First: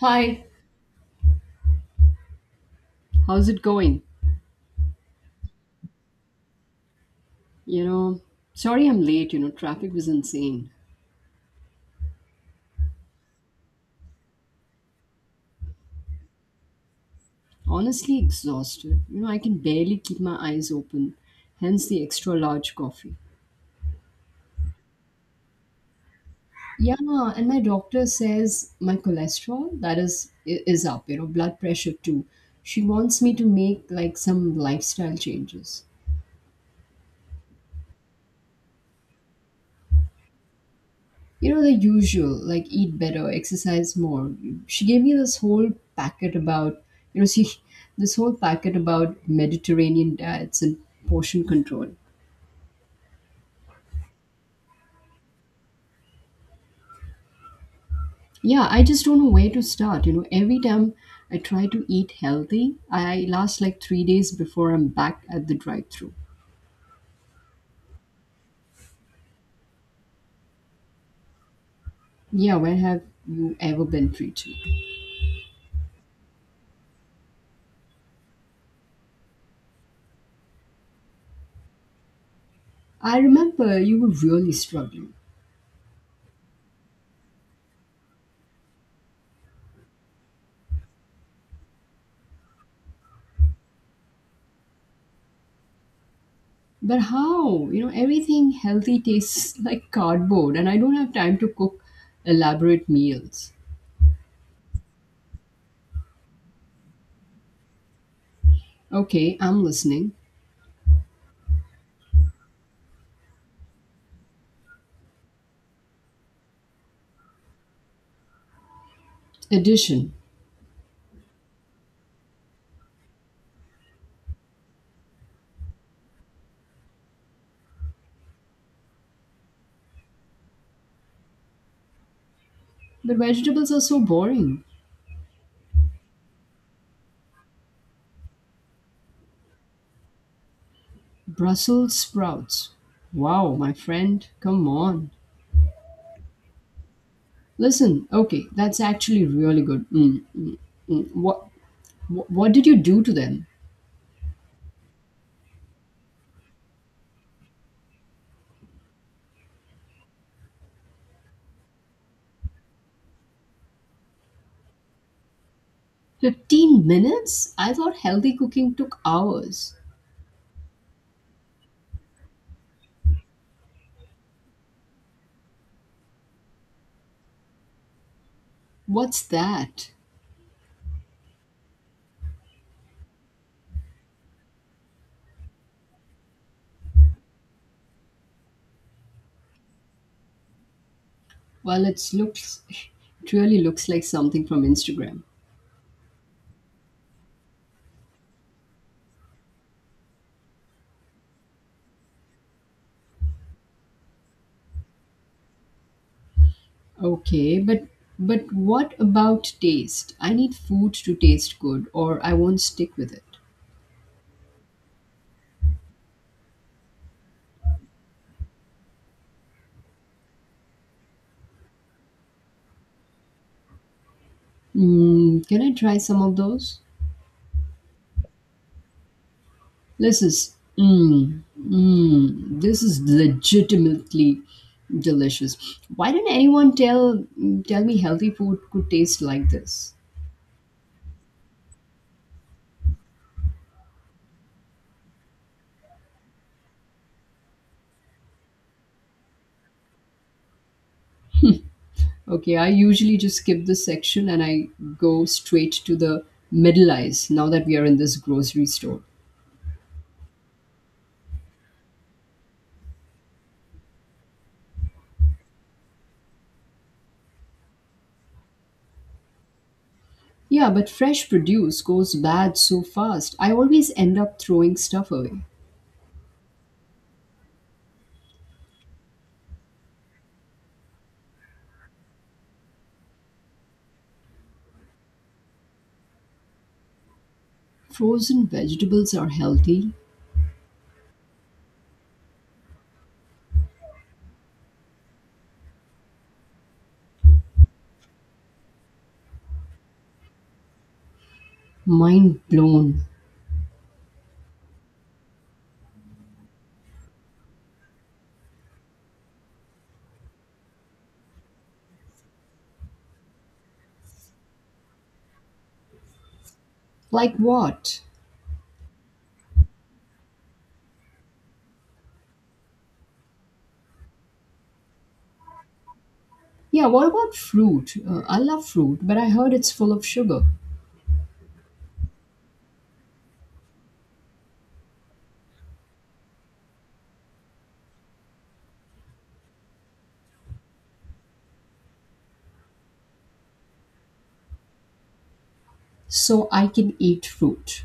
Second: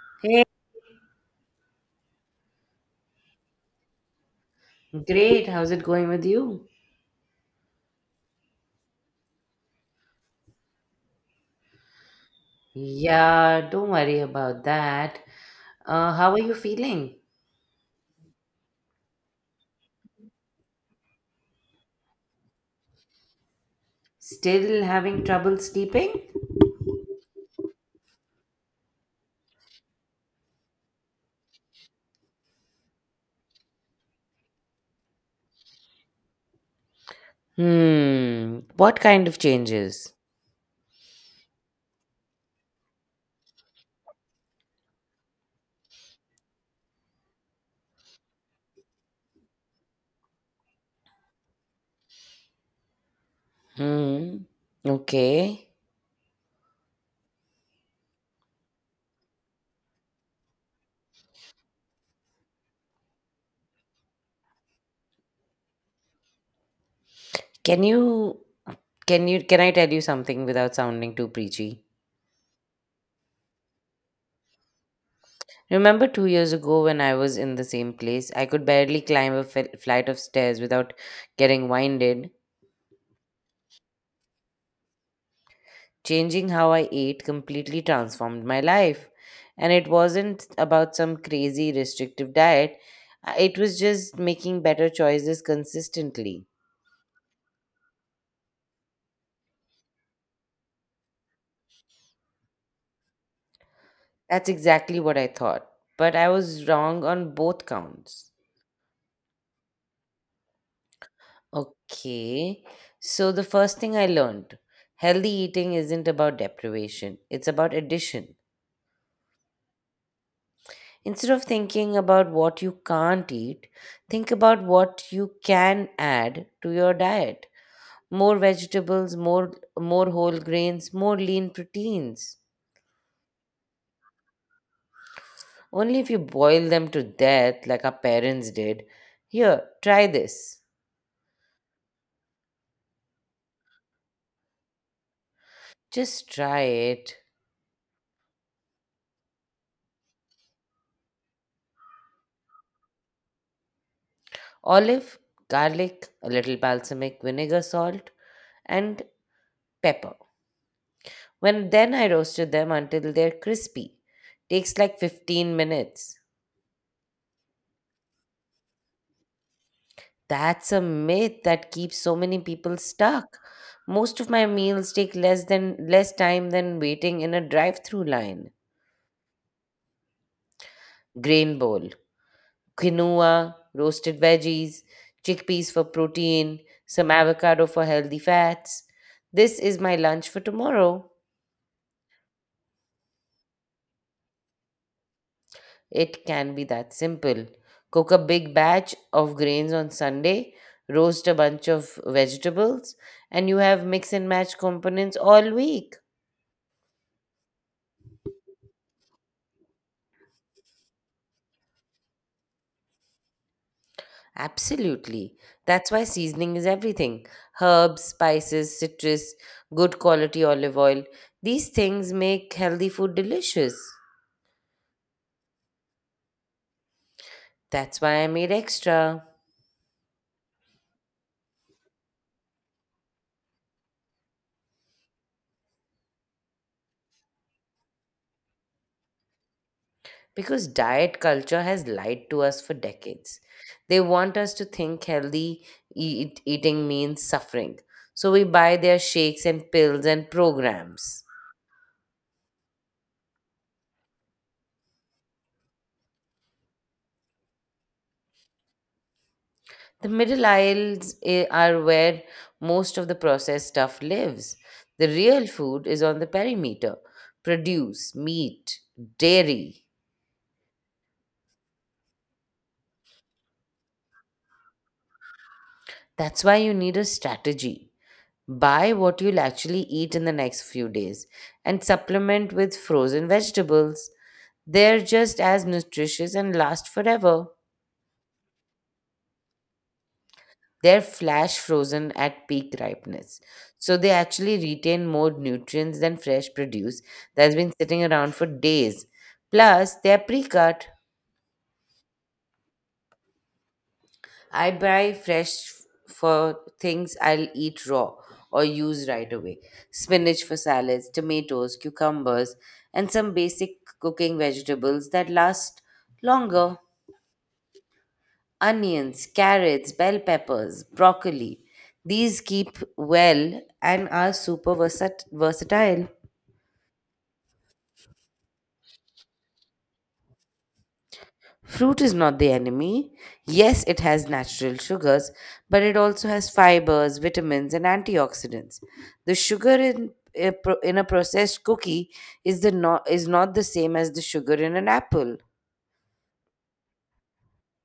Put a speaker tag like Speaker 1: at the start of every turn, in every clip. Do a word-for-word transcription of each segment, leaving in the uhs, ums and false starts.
Speaker 1: Hi,
Speaker 2: Hey,
Speaker 1: how's it going?
Speaker 2: great. How's it going with you?
Speaker 1: You know, Sorry I'm late, you know, traffic was insane.
Speaker 2: Yeah, don't worry about that. Uh, how are you feeling?
Speaker 1: Honestly exhausted. You know, I can barely keep my eyes open, hence the extra large coffee.
Speaker 2: Still having trouble sleeping?
Speaker 1: Yeah, and my doctor says my cholesterol that is i- is up, you know, blood pressure too. She wants me to make like some lifestyle changes.
Speaker 2: Hmm. What kind of changes?
Speaker 1: you know the usual, like eat better, exercise more. She gave me this whole packet about you know she this whole packet about Mediterranean diets and portion control.
Speaker 2: Hmm. Okay.
Speaker 1: Yeah, I just don't know where to start. You know every time I try to eat healthy, I last like three days before I'm back at the drive through.
Speaker 2: Can you can you can I tell you something without sounding too preachy?
Speaker 1: Yeah, where have you ever been free to?
Speaker 2: Remember two years ago when I was in the same place, I could barely climb a fel- flight of stairs without getting winded.
Speaker 1: I remember you were really struggling.
Speaker 2: Changing how I ate completely transformed my life. And it wasn't about some crazy restrictive diet. Uh, it was just making better choices consistently.
Speaker 1: But how? You know, everything healthy tastes like cardboard, and I don't have time to cook elaborate meals.
Speaker 2: That's exactly what I thought. But I was wrong on both counts.
Speaker 1: Okay, I'm listening.
Speaker 2: Okay, so the first thing I learned, healthy eating isn't about deprivation, it's about addition.
Speaker 1: Addition.
Speaker 2: Instead of thinking about what you can't eat, think about what you can add to your diet. More vegetables, more more whole grains, more lean proteins.
Speaker 1: But vegetables are so boring.
Speaker 2: Only if you boil them to death like our parents did. Here, try this.
Speaker 1: Brussels sprouts. Wow, my friend, come on.
Speaker 2: Just try it.
Speaker 1: Listen, okay, that's actually really good. Mm, mm, mm. What, what, what did you do to them?
Speaker 2: Olive, garlic, a little balsamic vinegar, salt, and pepper. When then I roasted them until they're crispy. Takes like fifteen minutes.
Speaker 1: fifteen minutes? I thought healthy cooking took hours.
Speaker 2: That's a myth that keeps so many people stuck. Most of my meals take less than less time than waiting in a drive-through line.
Speaker 1: What's that?
Speaker 2: Grain bowl, quinoa, roasted veggies, chickpeas for protein, some avocado for healthy fats. This is my lunch for tomorrow.
Speaker 1: Well, it's looks it really looks like something from Instagram.
Speaker 2: It can be that simple. Cook a big batch of grains on Sunday, roast a bunch of vegetables, and you have mix and match components all week.
Speaker 1: Okay, but but what about taste? I need food to taste good or I won't stick with it.
Speaker 2: Absolutely. That's why seasoning is everything. Herbs, spices, citrus, good quality olive oil. These things make healthy food delicious.
Speaker 1: Mm, can I try some of those?
Speaker 2: That's why I made extra.
Speaker 1: This is mm, mm, this is legitimately delicious. Why didn't anyone tell tell me healthy food could taste like this?
Speaker 2: Because diet culture has lied to us for decades. They want us to think healthy eat, eating means suffering. So we buy their shakes and pills and programs.
Speaker 1: Okay, I usually just skip this section and I go straight to the middle ice now that we are in this grocery store.
Speaker 2: The middle aisles eh, are where most of the processed stuff lives. The real food is on the perimeter: produce, meat, dairy.
Speaker 1: Yeah, but fresh produce goes bad so fast. I always end up throwing stuff away.
Speaker 2: That's why you need a strategy. Buy what you'll actually eat in the next few days and supplement with frozen vegetables. They're just as nutritious and last forever.
Speaker 1: Frozen vegetables are healthy?
Speaker 2: They're flash frozen at peak ripeness, so they actually retain more nutrients than fresh produce that's been sitting around for days. Plus, they're pre cut.
Speaker 1: Mind blown.
Speaker 2: I buy fresh for things I'll eat raw or use right away: spinach for salads, tomatoes, cucumbers, and some basic cooking vegetables that last longer.
Speaker 1: Like what?
Speaker 2: Onions, carrots, bell peppers, broccoli. These keep well and are super versat- versatile.
Speaker 1: Yeah, what about fruit? Uh, I love fruit, but I heard it's full of sugar.
Speaker 2: Fruit is not the enemy. Yes, it has natural sugars, but it also has fibers, vitamins, and antioxidants. The sugar in a, pro- in a processed cookie is the not, is not the same as the sugar in an apple.
Speaker 1: So I can eat fruit.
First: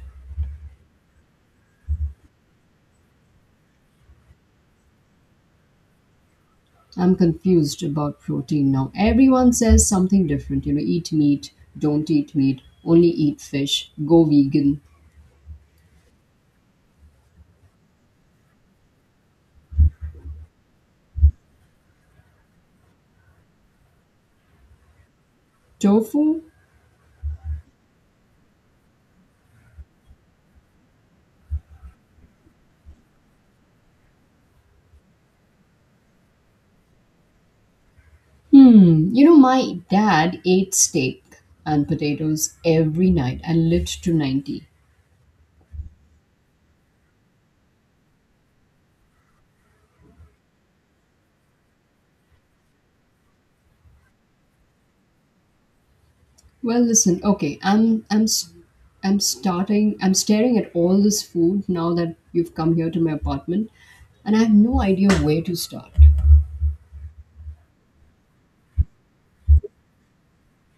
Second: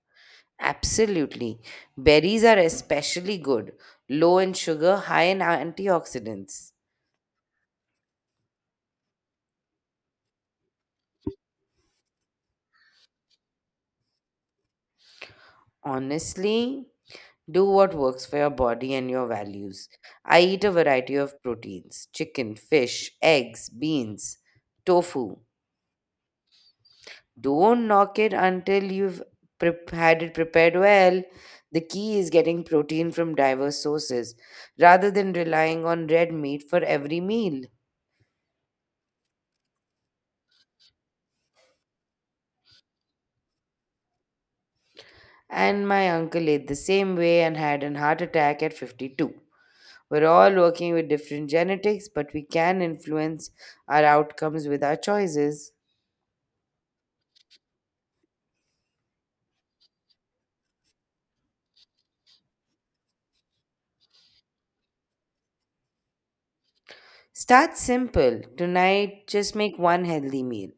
Speaker 2: Absolutely. Berries are especially good, low in sugar, high in antioxidants.
Speaker 1: I'm confused about protein now. Everyone says something different. You know, eat meat, don't eat meat, only eat fish, go vegan.
Speaker 2: Honestly, do what works for your body and your values. I eat a variety of proteins: chicken, fish, eggs, beans, tofu.
Speaker 1: Tofu?
Speaker 2: Don't knock it until you've prep- had it prepared well. The key is getting protein from diverse sources rather than relying on red meat for every meal.
Speaker 1: Hmm. You know, my dad ate steak and potatoes every night and lived to ninety.
Speaker 2: And my uncle ate the same way and had a heart attack at fifty-two. We're all working with different genetics, but we can influence our outcomes with our choices.
Speaker 1: Well, listen, okay, I'm I'm s- I'm starting I'm staring at all this food now that you've come here to my apartment, and I have no idea where to start.
Speaker 2: Start simple. Tonight, just make one healthy meal.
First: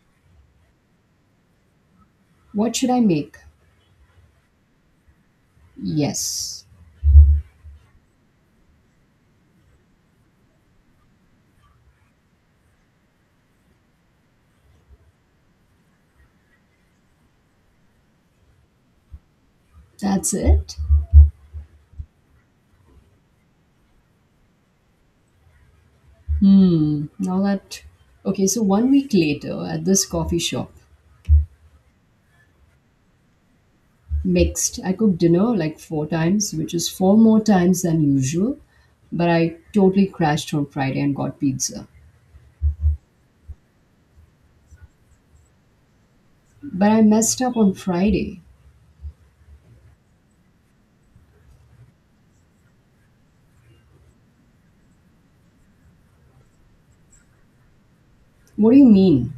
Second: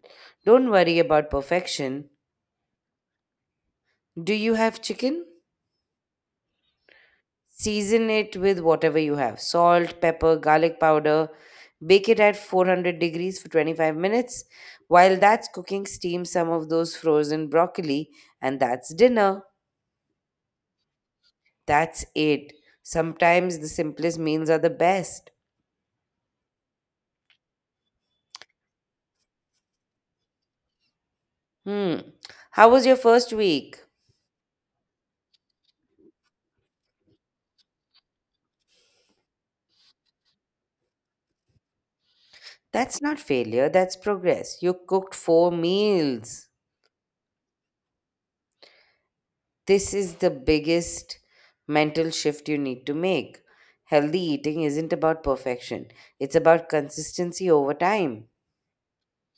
Speaker 2: Don't worry about perfection.
Speaker 1: What should I make?
Speaker 2: Do you have chicken?
Speaker 1: Yes.
Speaker 2: Season it with whatever you have: salt, pepper, garlic powder. Bake it at four hundred degrees for twenty-five minutes. While that's cooking, steam some of those frozen broccoli, and that's dinner.
Speaker 1: That's it?
Speaker 2: That's it. Sometimes the simplest meals are the best.
Speaker 1: Hmm. Now that Okay, so one week later at this coffee shop.
Speaker 2: Hmm. How was your first week?
Speaker 1: Mixed. I cook dinner like four times, which is four more times than usual, but I totally crashed on Friday and got pizza.
Speaker 2: That's not failure, that's progress. You cooked four meals.
Speaker 1: But I messed up on Friday.
Speaker 2: This is the biggest mental shift you need to make. Healthy eating isn't about perfection, it's about consistency over time.
Speaker 1: What do you mean?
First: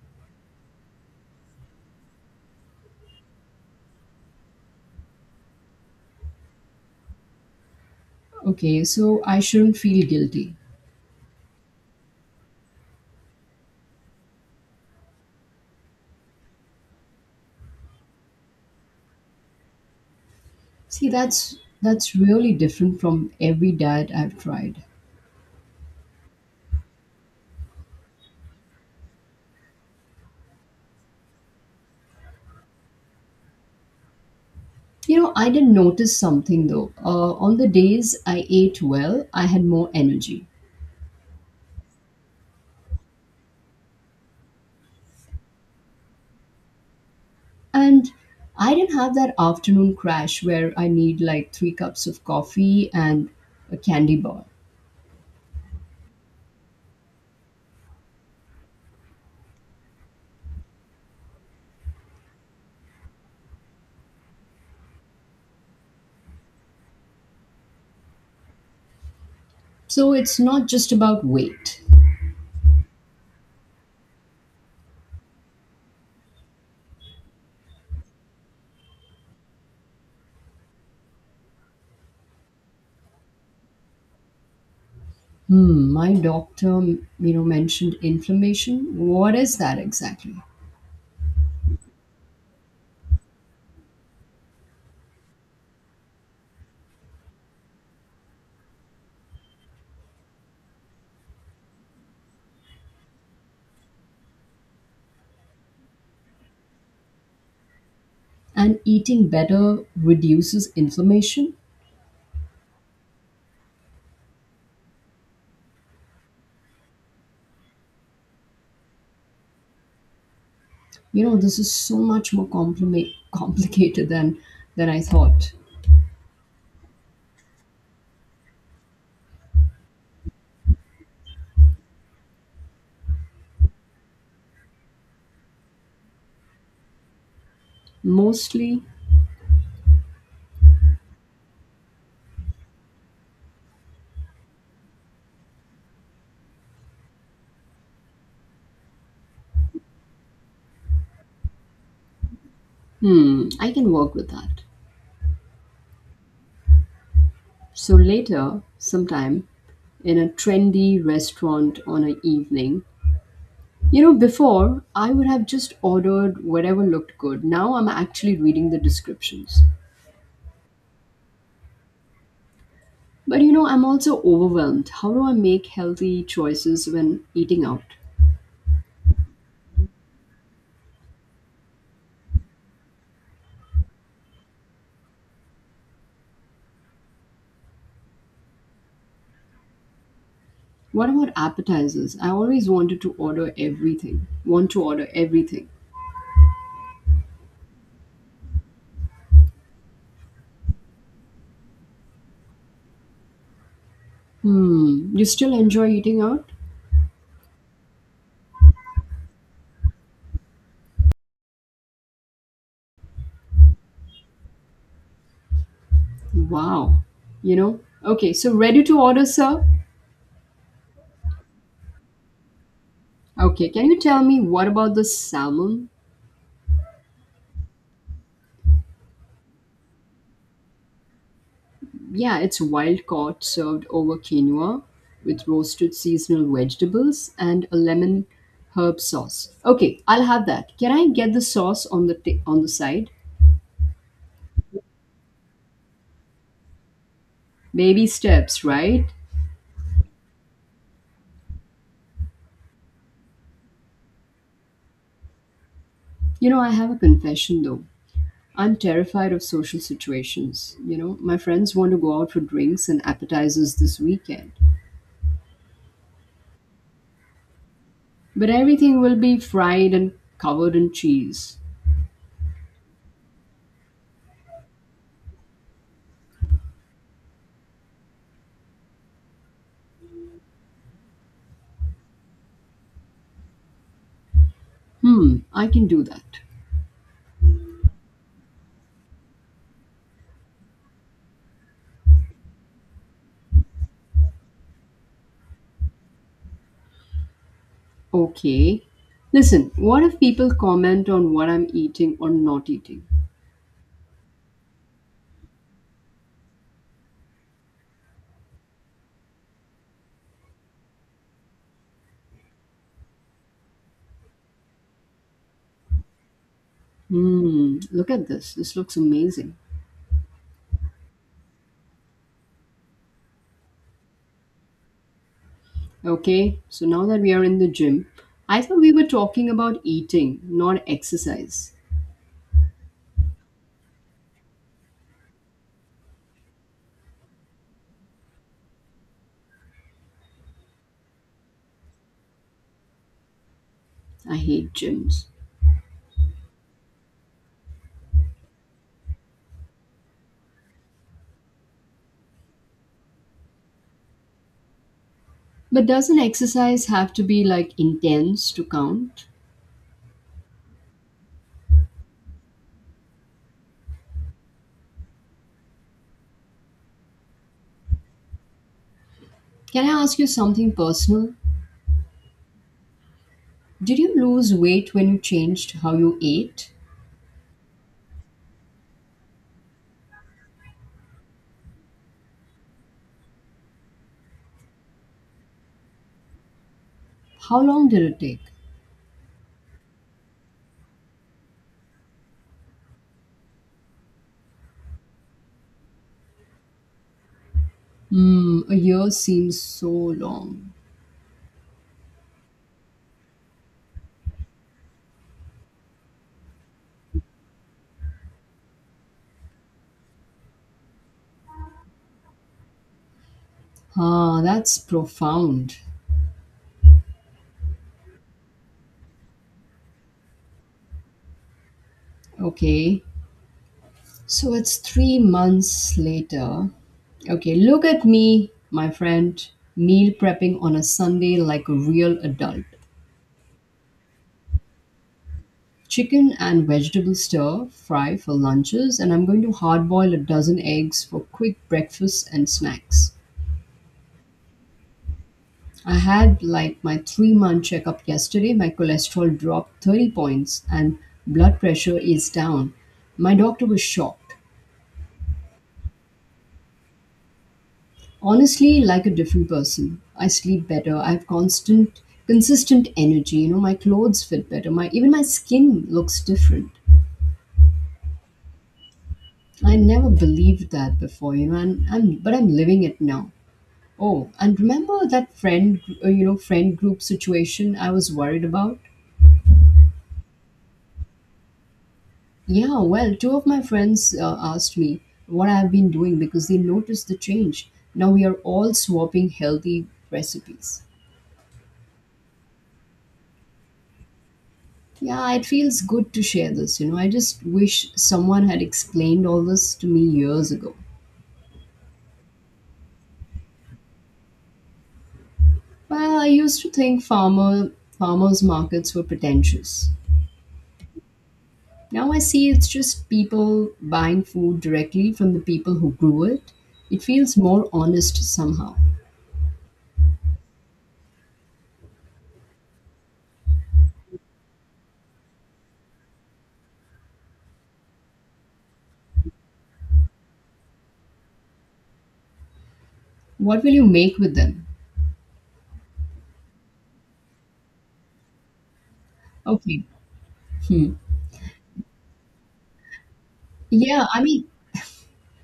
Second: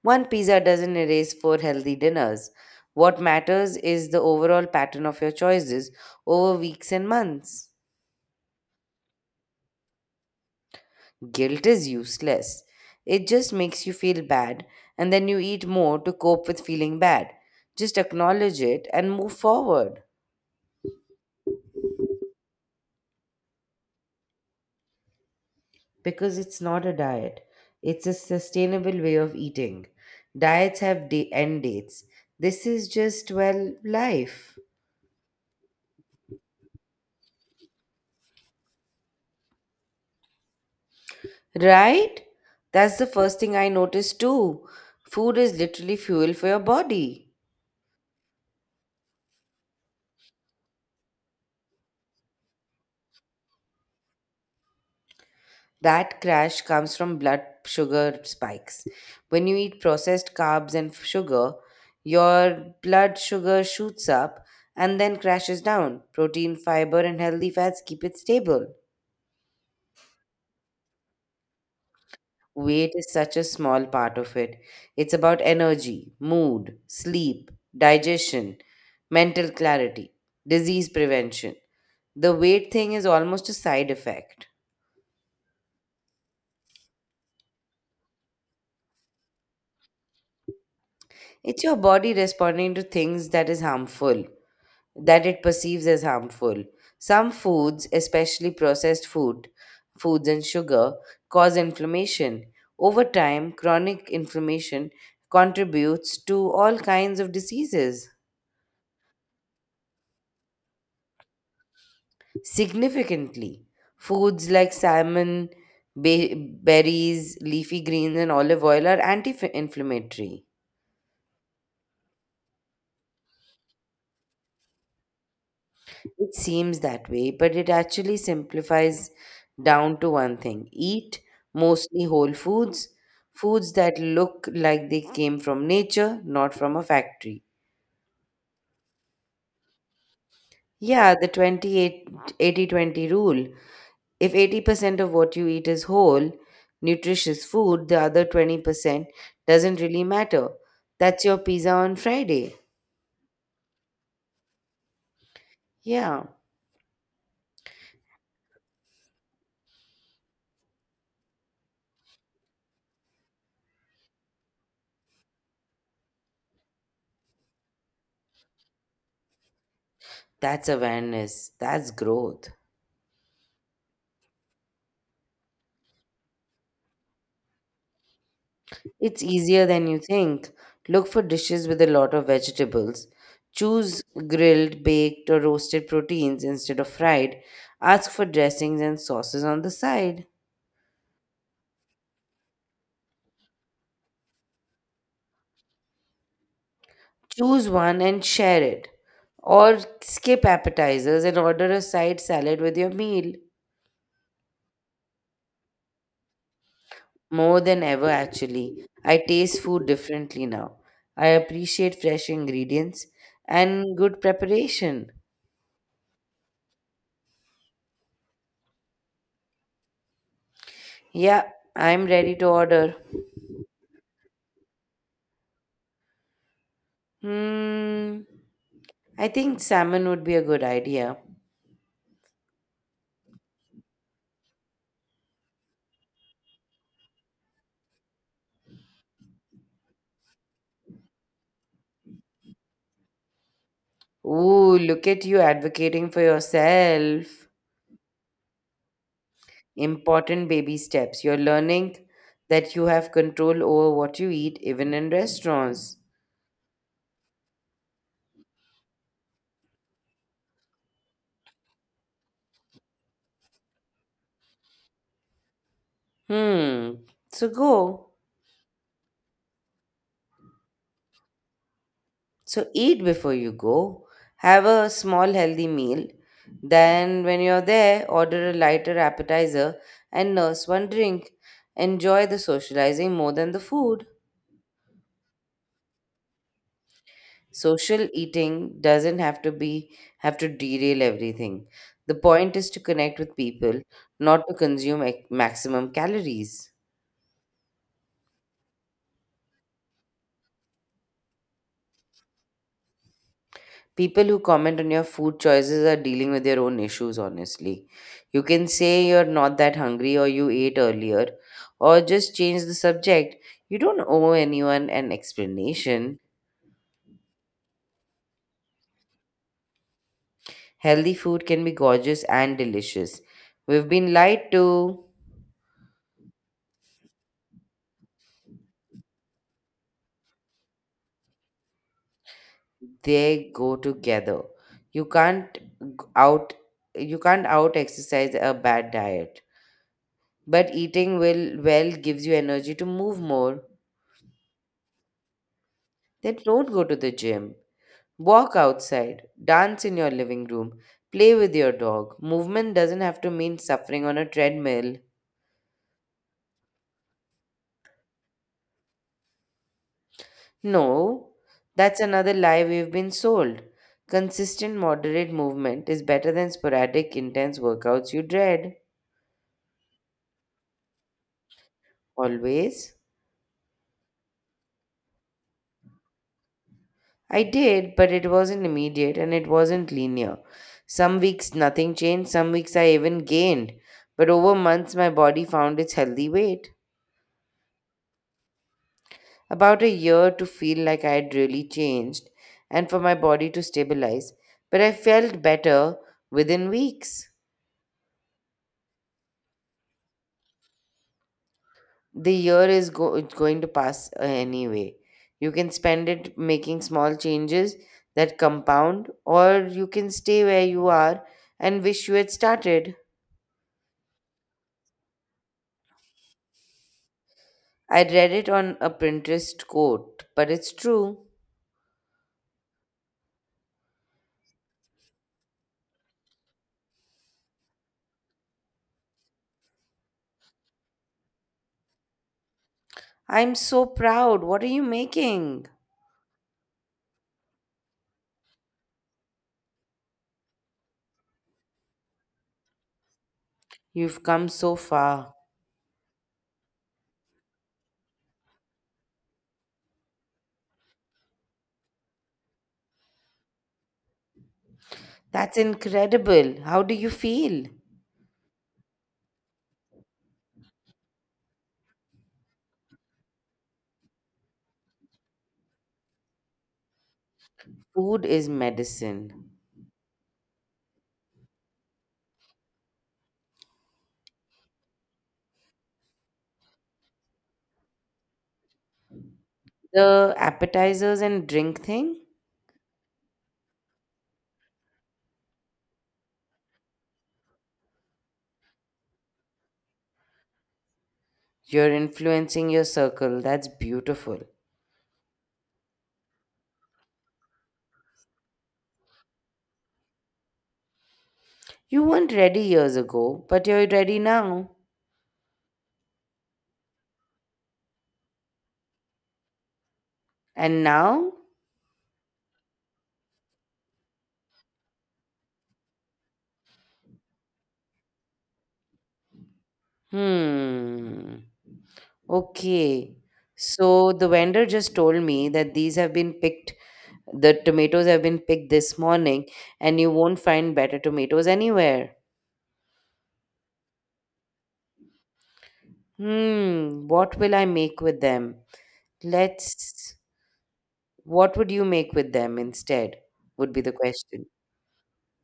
Speaker 2: One pizza doesn't erase four healthy dinners. What matters is the overall pattern of your choices over weeks and months.
Speaker 1: Okay, so I shouldn't feel guilty.
Speaker 2: Guilt is useless. It just makes you feel bad, and then you eat more to cope with feeling bad. Just acknowledge it and move forward.
Speaker 1: See, that's that's really different from every diet I've tried.
Speaker 2: Because it's not a diet, it's a sustainable way of eating. Diets have da- end dates. This is just, well, life.
Speaker 1: You know, I did notice something though. Uh, on the days I ate well, I had more energy.
Speaker 2: Right? That's the first thing I noticed too. Food is literally fuel for your body.
Speaker 1: And I didn't have that afternoon crash where I need like three cups of coffee and a candy bar.
Speaker 2: That crash comes from blood sugar spikes. When you eat processed carbs and f- sugar, your blood sugar shoots up and then crashes down. Protein, fiber, and healthy fats keep it stable.
Speaker 1: So it's not just about weight.
Speaker 2: Weight is such a small part of it. It's about energy, mood, sleep, digestion, mental clarity, disease prevention. The weight thing is almost a side effect.
Speaker 1: Hmm, my doctor, m- you know, mentioned inflammation. What is that exactly?
Speaker 2: It's your body responding to things that is harmful, that it perceives as harmful. Some foods, especially processed food, foods and sugar, cause inflammation. Over time, chronic inflammation contributes to all kinds of diseases.
Speaker 1: And eating better reduces inflammation.
Speaker 2: Significantly, foods like salmon, ba- berries, leafy greens, and olive oil are anti inflammatory.
Speaker 1: You know, this is so much more complima- complicated than than I thought.
Speaker 2: It seems that way, but it actually simplifies down to one thing: eat mostly whole foods, foods that look like they came from nature, not from a factory.
Speaker 1: Mostly.
Speaker 2: Yeah, the twenty-eight eighty twenty rule. If eighty percent of what you eat is whole, nutritious food, the other twenty percent doesn't really matter. That's your pizza on Friday.
Speaker 1: Hmm, I can work with that.
Speaker 2: Yeah,
Speaker 1: So later, sometime, in a trendy restaurant on an evening. You know, before I would have just ordered whatever looked good. Now I'm actually reading the descriptions.
Speaker 2: that's awareness. That's growth.
Speaker 1: But you know, I'm also overwhelmed. How do I make healthy choices when eating out?
Speaker 2: It's easier than you think. Look for dishes with a lot of vegetables. Choose grilled, baked, or roasted proteins instead of fried. Ask for dressings and sauces on the side.
Speaker 1: What about appetizers? I always wanted to order everything. Want to order everything.
Speaker 2: Choose one and share it. Or skip appetizers and order a side salad with your meal.
Speaker 1: Hmm, you still enjoy eating out?
Speaker 2: More than ever, actually. I taste food differently now. I appreciate fresh ingredients and good preparation.
Speaker 1: Wow. You know? Okay, so ready to order, sir?
Speaker 2: Yeah, I'm ready to order.
Speaker 1: Okay, can you tell me what about the salmon?
Speaker 2: Hmm, I think salmon would be a good idea.
Speaker 1: Yeah, it's wild caught, served over quinoa with roasted seasonal vegetables and a lemon herb sauce. Okay, I'll have that. Can I get the sauce on the t- on the side?
Speaker 2: Ooh, look at you advocating for yourself.
Speaker 1: Baby steps, right?
Speaker 2: Important baby steps. You're learning that you have control over what you eat, even in restaurants.
Speaker 1: You know, I have a confession though. I'm terrified of social situations. You know, my friends want to go out for drinks and appetizers this weekend,
Speaker 2: Hmm. So go.
Speaker 1: but everything will be fried and covered in cheese.
Speaker 2: So eat before you go. Have a small healthy meal. Then, when you're there, order a lighter appetizer and nurse one drink. Enjoy the socializing more than the food.
Speaker 1: Hmm, I can do that.
Speaker 2: Social eating doesn't have to be have to derail everything. The point is to connect with people, not to consume ex- maximum calories.
Speaker 1: Okay. Listen, what if people comment on what I'm eating or not eating?
Speaker 2: People who comment on your food choices are dealing with their own issues, honestly. You can say you're not that hungry or you ate earlier or just change the subject. You don't owe anyone an explanation.
Speaker 1: Hmm, look at this. This looks amazing.
Speaker 2: Healthy food can be gorgeous and delicious. We've been lied to.
Speaker 1: Okay, so now that we are in the gym, I thought we were talking about eating, not exercise.
Speaker 2: They go together. You can't g- out you can't out exercise a bad diet. But eating will well gives you energy to move more.
Speaker 1: I hate gyms.
Speaker 2: Then don't go to the gym. Walk outside, dance in your living room, play with your dog. Movement doesn't have to mean suffering on a treadmill.
Speaker 1: But doesn't exercise have to be like intense to count?
Speaker 2: No, that's another lie we've been sold. Consistent, moderate movement is better than sporadic, intense workouts you dread.
Speaker 1: Can I ask you something personal?
Speaker 2: Always?
Speaker 1: Did you lose weight when you changed how you ate?
Speaker 2: I did, but it wasn't immediate and it wasn't linear. Some weeks nothing changed, some weeks I even gained. But over months, my body found its healthy weight.
Speaker 1: How long did it take?
Speaker 2: About a year to feel like I had really changed and for my body to stabilize, but I felt better within weeks.
Speaker 1: Hmm, a year seems so long.
Speaker 2: The year is go- it's going to pass uh, anyway. You can spend it making small changes that compound, or you can stay where you are and wish you had started.
Speaker 1: Ah, that's profound.
Speaker 2: I read it on a Pinterest quote, but it's true.
Speaker 1: Okay. So it's three months later. Okay, look at me, my friend, meal prepping on a Sunday like a real adult.
Speaker 2: I'm so proud. What are you making?
Speaker 1: Chicken and vegetable stir fry for lunches, and I'm going to hard boil a dozen eggs for quick breakfasts and snacks.
Speaker 2: You've come so far.
Speaker 1: I had like my three month checkup yesterday. My cholesterol dropped thirty points and blood pressure is down. My doctor was shocked.
Speaker 2: That's incredible. How do you feel?
Speaker 1: Honestly, like a different person. I sleep better. I have constant, consistent energy. You know, my clothes fit better. My even my skin looks different.
Speaker 2: Food is medicine.
Speaker 1: I never believed that before. You know, and I'm but I'm living it now. Oh, and remember that friend, uh, you know, friend group situation I was worried about.
Speaker 2: The appetizers and drink thing,
Speaker 1: Yeah, well, two of my friends uh, asked me what I've been doing because they noticed the change. Now we are all swapping healthy recipes.
Speaker 2: you're influencing your circle. That's beautiful.
Speaker 1: Yeah, it feels good to share this. You know, I just wish someone had explained all this to me years ago.
Speaker 2: You weren't ready years ago, but you're ready now.
Speaker 1: Well, I used to think farmer farmers markets were pretentious.
Speaker 2: And now?
Speaker 1: Now I see it's just people buying food directly from the people who grew it. It feels more honest somehow.
Speaker 2: Hmm. Okay. So the vendor just told me that these have been picked, the tomatoes have been picked this morning, and you won't find better tomatoes anywhere.
Speaker 1: What will you make with them?
Speaker 2: Hmm. What will I make with them?
Speaker 1: Okay.
Speaker 2: Let's...
Speaker 1: Hmm.
Speaker 2: What would you make with them instead? Would be the
Speaker 1: Yeah, I mean,
Speaker 2: question.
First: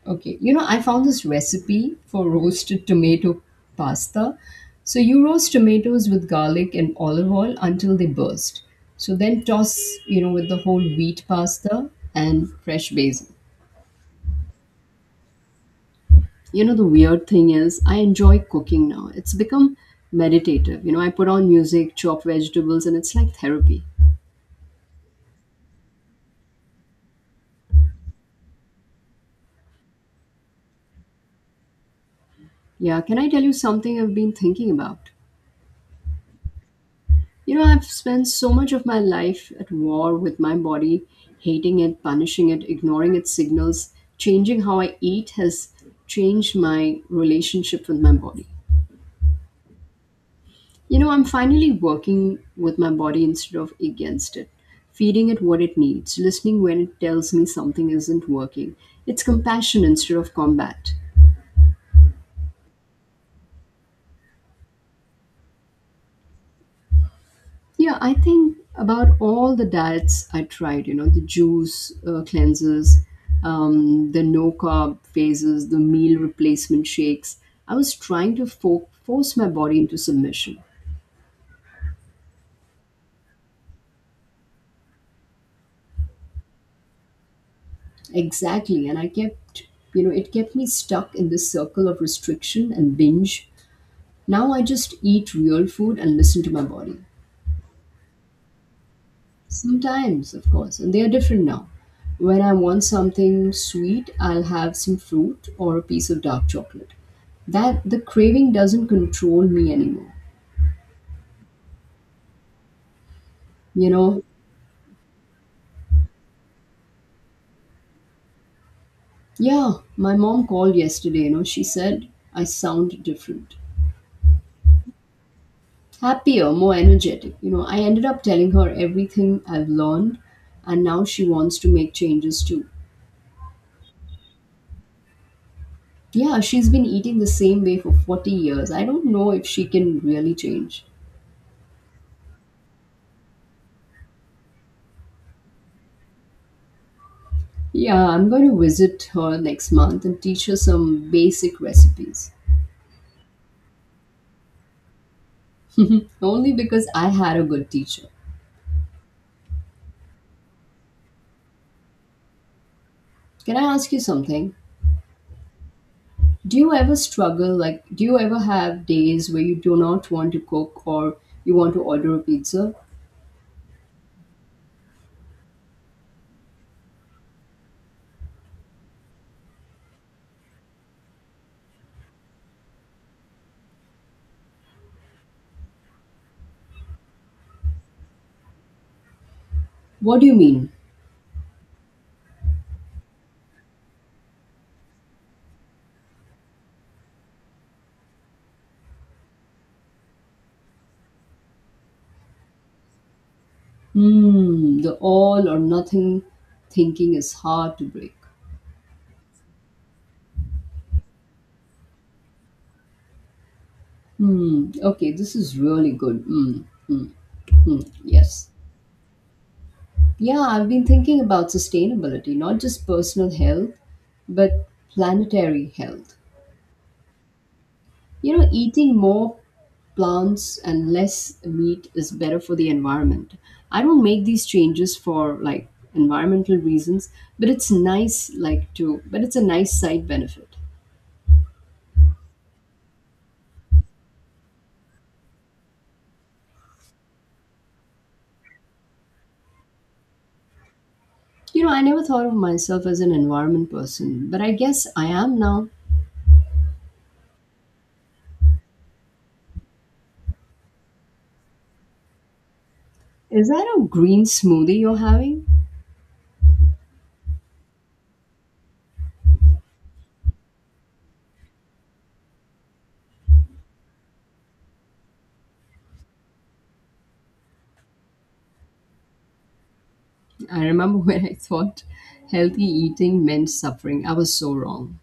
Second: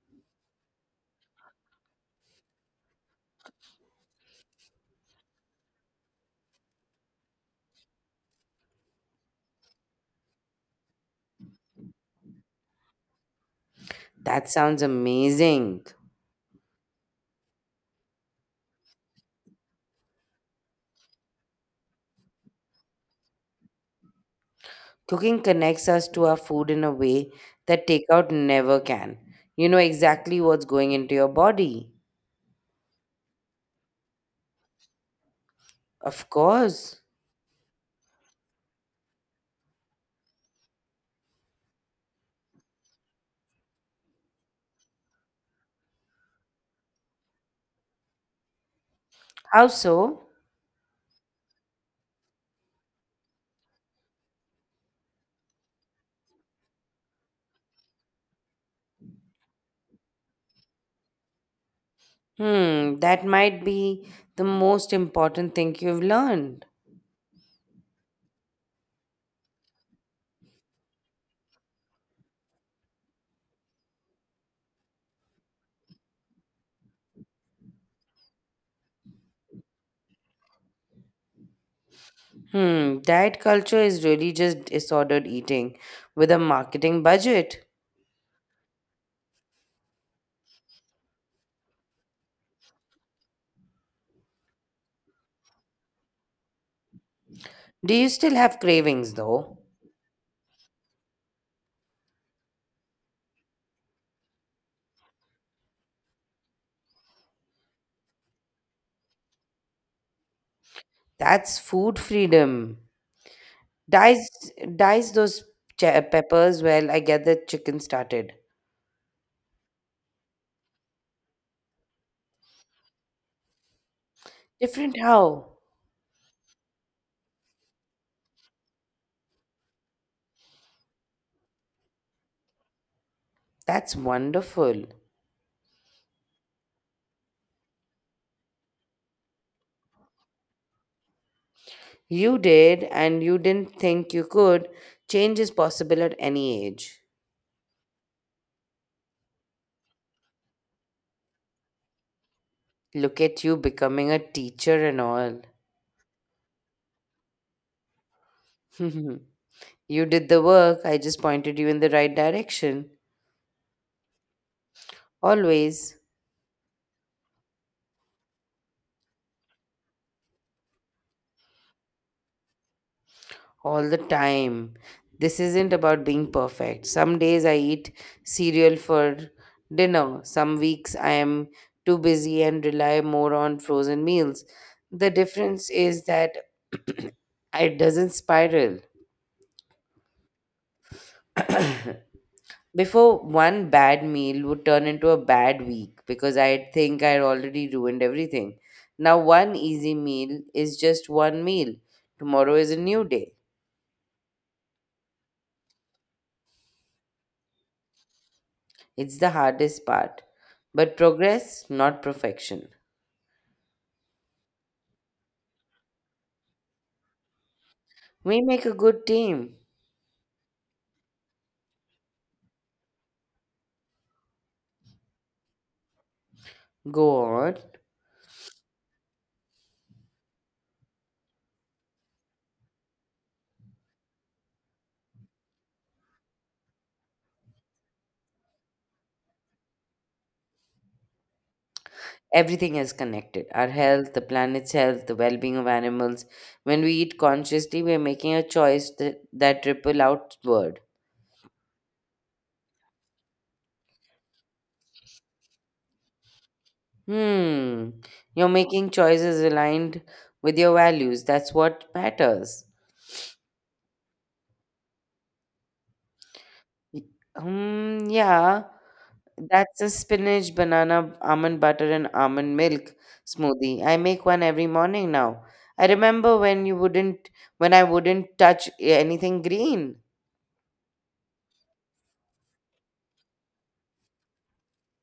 Speaker 1: okay, you know, I found this recipe for roasted tomato pasta. So you roast tomatoes with garlic and olive oil until they burst. So then toss, you know, with the whole wheat pasta and fresh basil.
Speaker 2: That sounds amazing.
Speaker 1: You know, the weird thing is, I enjoy cooking now. It's become meditative. You know, I put on music, chop vegetables, and it's like therapy.
Speaker 2: Cooking connects us to our food in a way that takeout never can. You know exactly what's going into your body.
Speaker 1: Yeah, can I tell you something I've been thinking about?
Speaker 2: Of course.
Speaker 1: You know, I've spent so much of my life at war with my body, hating it, punishing it, ignoring its signals. Changing how I eat has changed my relationship with my body.
Speaker 2: How so?
Speaker 1: You know, I'm finally working with my body instead of against it, feeding it what it needs, listening when it tells me something isn't working. It's compassion instead of combat.
Speaker 2: Hmm, that might be the most important thing you've learned.
Speaker 1: Yeah, I think about all the diets I tried, you know, the juice uh, cleanses, um, the no carb phases, the meal replacement shakes. I was trying to fo- force my body into submission.
Speaker 2: Hmm, diet culture is really just disordered eating with a marketing budget.
Speaker 1: Exactly. And I kept, you know, it kept me stuck in this circle of restriction and binge. Now I just eat real food and listen to my body.
Speaker 2: Do you still have cravings though?
Speaker 1: Sometimes, of course, and they are different now. When I want something sweet, I'll have some fruit or a piece of dark chocolate. That the craving doesn't control me anymore.
Speaker 2: That's food freedom.
Speaker 1: You know,
Speaker 2: Dice dice those che- peppers well. I get the chicken started.
Speaker 1: yeah, my mom called yesterday, you know, she said I sound different,
Speaker 2: Different how?
Speaker 1: happier, more energetic. You know, I ended up telling her everything I've learned, and now she wants to make changes too.
Speaker 2: That's wonderful.
Speaker 1: Yeah, she's been eating the same way for forty years. I don't know if she can really change.
Speaker 2: You did, and you didn't think you could. Change is possible at any age.
Speaker 1: Yeah, I'm going to visit her next month and teach her some basic recipes.
Speaker 2: Look at you becoming a teacher and all.
Speaker 1: Only because I had a good teacher.
Speaker 2: You did the work. I just pointed you in the right direction.
Speaker 1: Can I ask you something?
Speaker 2: Always.
Speaker 1: Do you ever struggle? Like, do you ever have days where you do not want to cook or you want to order a pizza?
Speaker 2: All the time. This isn't about being perfect. Some days I eat cereal for dinner. Some weeks I am too busy and rely more on frozen meals. The difference is that it doesn't spiral.
Speaker 1: What do you mean?
Speaker 2: Before, one bad meal would turn into a bad week because I think I already ruined everything. Now one easy meal is just one meal. Tomorrow is a new day.
Speaker 1: Hmm, the all or nothing thinking is hard to break.
Speaker 2: It's the hardest part. But progress, not perfection.
Speaker 1: Hmm, okay, this is really good. Hmm, hmm, hmm,
Speaker 2: We
Speaker 1: yes.
Speaker 2: make a good team.
Speaker 1: Yeah, I've been thinking about sustainability, not just personal health, but planetary health.
Speaker 2: Go on.
Speaker 1: You know, eating more plants and less meat is better for the environment. I don't make these changes for like environmental reasons, but it's nice like to but it's a nice side benefit.
Speaker 2: Everything is connected our health, the planet's health, the well being of animals. When we eat consciously, we're making a choice that, that ripple outward.
Speaker 1: You know, I never thought of myself as an environment person, but I guess I am now.
Speaker 2: Hmm. You're making choices aligned with your values. That's what matters.
Speaker 1: Is that a green smoothie you're having?
Speaker 2: Y- Um, yeah, that's a spinach, banana, almond butter, and almond milk smoothie. I make one every morning now. I remember when you wouldn't, When I wouldn't touch anything green.
Speaker 1: I remember when I thought healthy eating meant suffering. I was so wrong.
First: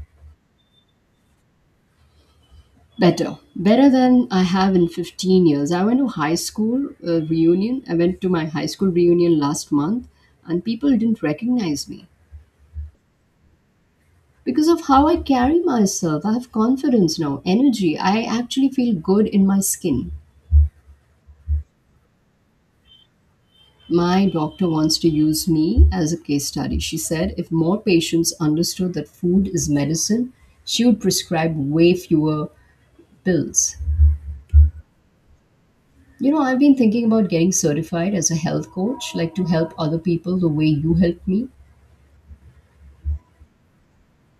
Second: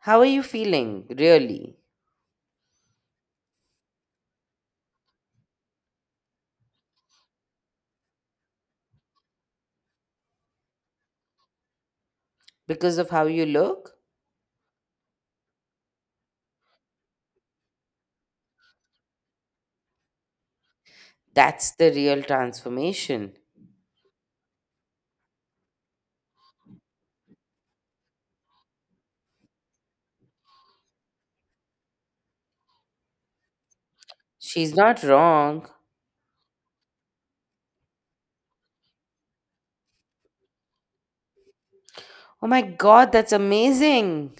Speaker 2: How are you feeling, really?
Speaker 1: Better. Better than I have in fifteen years. I went to high school uh, reunion. I went to my high school reunion last month, and people didn't recognize me
Speaker 2: Because of how you look?
Speaker 1: because of how I carry myself. I have confidence now, energy. I actually feel good in my skin.
Speaker 2: That's the real transformation.
Speaker 1: My doctor wants to use me as a case study. She said if more patients understood that food is medicine, she would prescribe way fewer pills.
Speaker 2: She's not wrong.
Speaker 1: You know, I've been thinking about getting certified as a health coach, like to help other people the way you helped me.
Speaker 2: Oh my God, that's amazing.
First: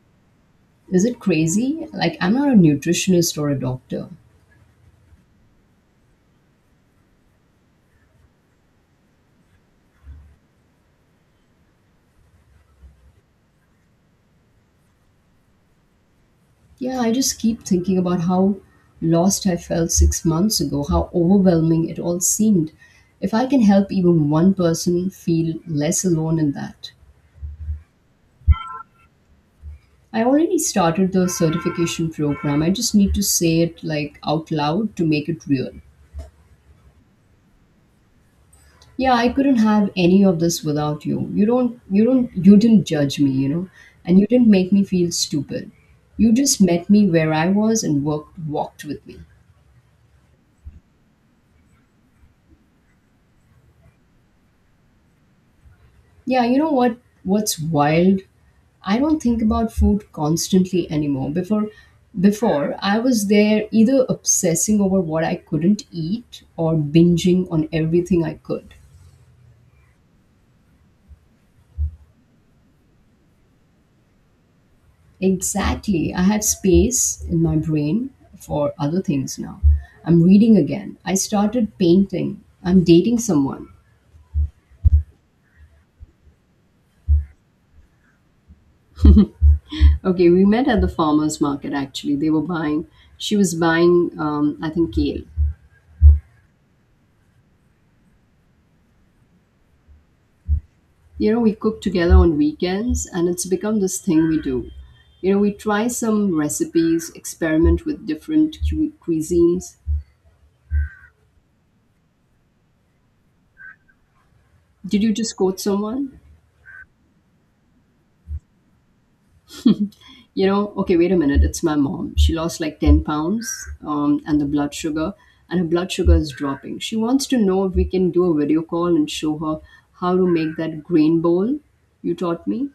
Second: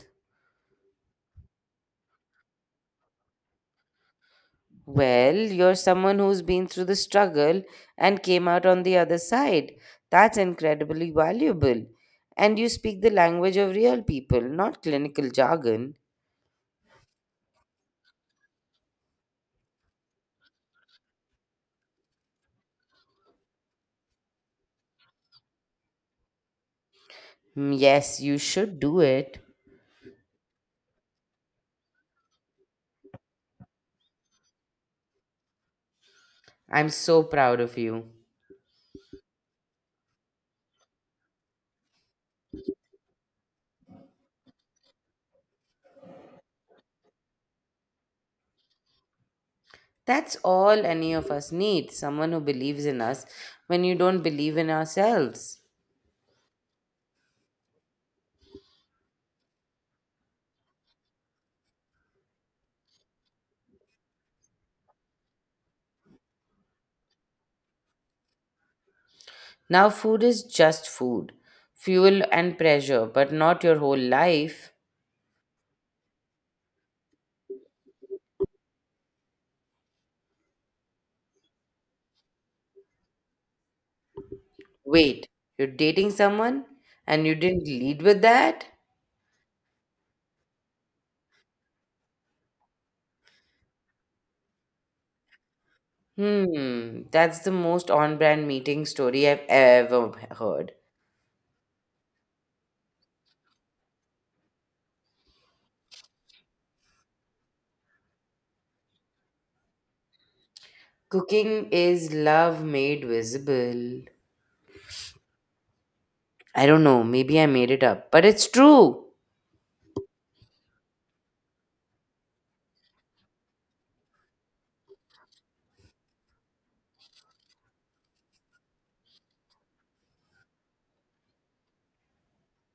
Speaker 1: Is it crazy? Like, I'm not a nutritionist or a doctor.
Speaker 2: Well, you're someone who's been through the struggle and came out on the other side. That's incredibly valuable. And you speak the language of real people, not clinical jargon.
Speaker 1: Yeah, I just keep thinking about how lost I felt six months ago, how overwhelming it all seemed. If I can help even one person feel less alone in that.
Speaker 2: Mm, yes, you should do it.
Speaker 1: I already started the certification program. I just need to say it like out loud to make it real.
Speaker 2: I'm so proud of you.
Speaker 1: Yeah, I couldn't have any of this without you. You don't you don't you didn't judge me, you know, and you didn't make me feel stupid. You just met me where I was and worked walked with me.
Speaker 2: That's all any of us need someone who believes in us when you don't believe in ourselves.
Speaker 1: Yeah, you know what, what's wild? I don't think about food constantly anymore. Before before I was there either obsessing over what I couldn't eat or binging on everything I could.
Speaker 2: Now, food is just food, fuel and pressure, but not your whole life.
Speaker 1: Exactly. I have space in my brain for other things now. I'm reading again. I started painting. I'm dating someone.
Speaker 2: Wait, you're dating someone and you didn't lead with that?
Speaker 1: Okay, we met at the farmer's market actually. They were buying, she was buying, um, I think, kale.
Speaker 2: Hmm, that's the most on brand meeting story I've ever heard.
Speaker 1: You know, we cook together on weekends and it's become this thing we do. You know, we try some recipes, experiment with different cu- cuisines.
Speaker 2: Cooking is love made visible.
Speaker 1: Did you just quote someone?
Speaker 2: I don't know, maybe I made it up, but it's true.
Speaker 1: You know, okay, wait a minute, it's my mom. She lost like ten pounds, um, and the blood sugar, and her blood sugar is dropping. She wants to know if we can do a video call and show her how to make that grain bowl you taught me.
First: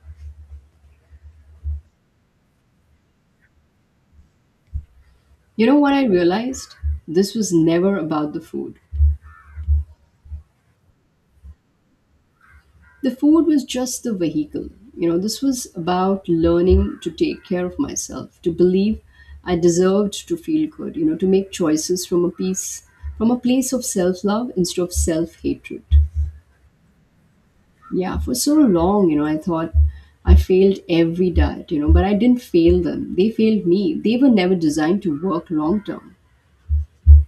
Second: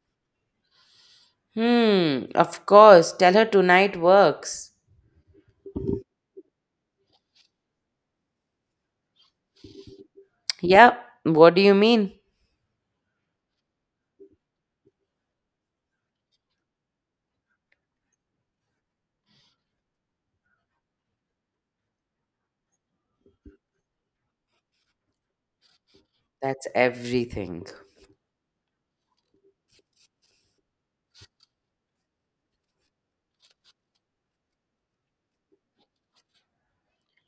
Speaker 2: Hmm, of course, tell her tonight works.
Speaker 1: You know what I realized? This was never about the food.
Speaker 2: Yeah, what do you mean?
Speaker 1: The food was just the vehicle. You know, this was about learning to take care of myself, to believe I deserved to feel good, you know, to make choices from a piece, from a place of self love instead of self hatred.
Speaker 2: That's everything.
Speaker 1: Yeah, for so long, you know, I thought I failed every diet, you know, but I didn't fail them. They failed me. They were never designed to work long term.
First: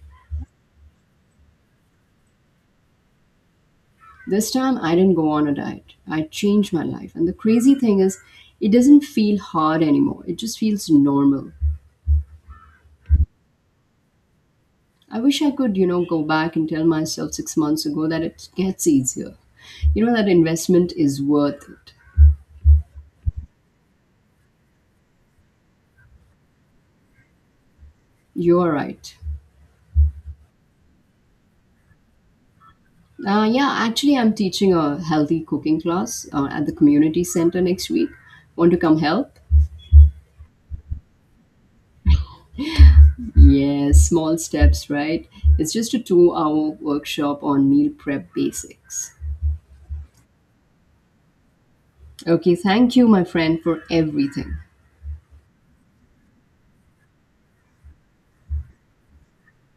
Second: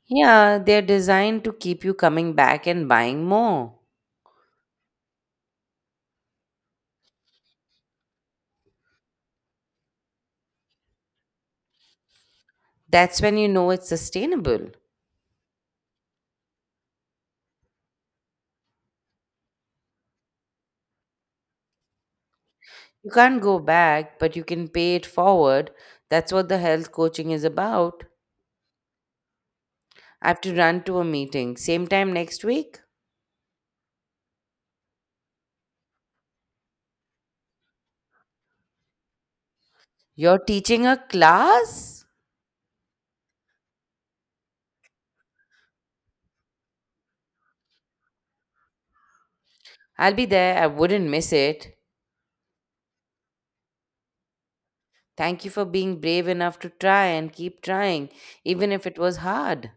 Speaker 2: Yeah, they're designed to keep you coming back and buying more.
Speaker 1: This time, I didn't go on a diet. I changed my life. And the crazy thing is, it doesn't feel hard anymore. It just feels normal.
Speaker 2: That's when you know it's sustainable.
Speaker 1: I wish I could, you know, go back and tell myself six months ago that it gets easier. You know, that investment is worth it.
Speaker 2: You can't go back, but you can pay it forward. That's what the health coaching is about.
Speaker 1: You're right.
Speaker 2: I have to run to a meeting. Same time next week?
Speaker 1: Uh, yeah, actually, I'm teaching a healthy cooking class uh, at the community center next week. Want to come help?
Speaker 2: You're teaching a class?
Speaker 1: Yes, small steps, right? It's just a two hour workshop on meal prep basics.
Speaker 2: I'll be there. I wouldn't miss it.
Speaker 1: Okay, thank you, my friend, for everything.
Speaker 2: Thank you for being brave enough to try and keep trying, even if it was hard.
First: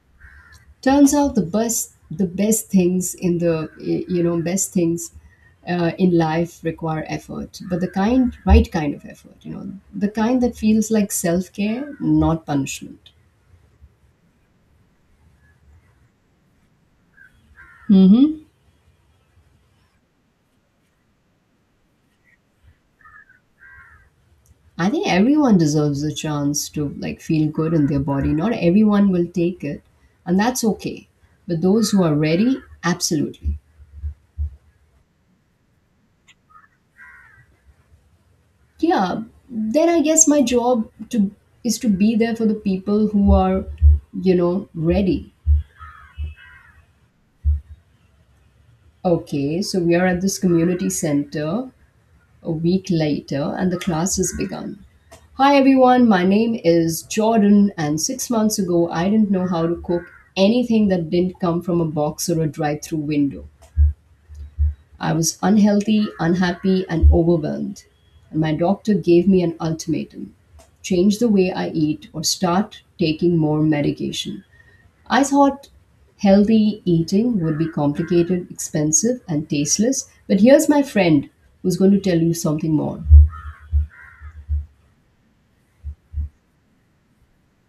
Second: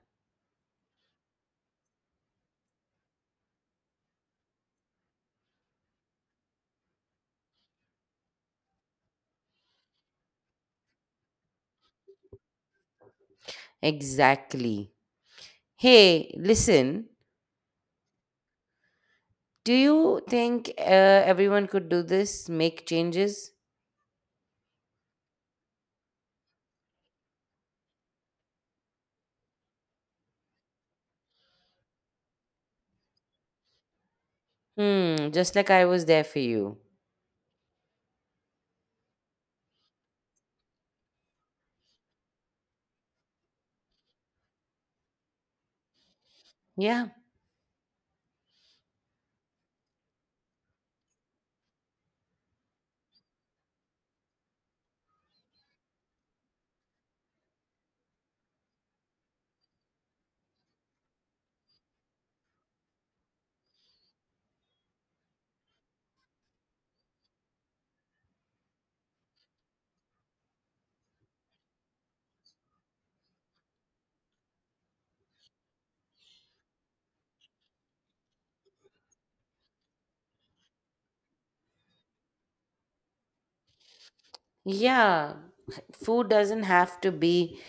Speaker 1: Turns out the best, the best things in the, eh, you know, best things uh, in life require effort, but the kind, right kind of effort, you know, the kind that feels like self care, not punishment.
Speaker 2: Exactly. Hey, listen, do you think uh, everyone could do this? Make changes?
Speaker 1: I think everyone deserves a chance to like feel good in their body. Not everyone will take it, and that's okay. But those who are ready, absolutely.
Speaker 2: Hmm, just like I was there for you.
Speaker 1: Yeah, then I guess my job to is to be there for the people who are, you know, ready.
Speaker 2: Yeah.
Speaker 1: Okay, so we are at this community center a week later and the class has begun. Hi everyone, my name is Jordan, and six months ago I didn't know how to cook anything that didn't come from a box or a drive through window. I was unhealthy, unhappy, and overwhelmed. And my doctor gave me an ultimatum: change the way I eat or start taking more medication. I thought healthy eating would be complicated, expensive, and tasteless, but here's my friend who's going to tell you something more.
Speaker 2: Yeah, food doesn't have to be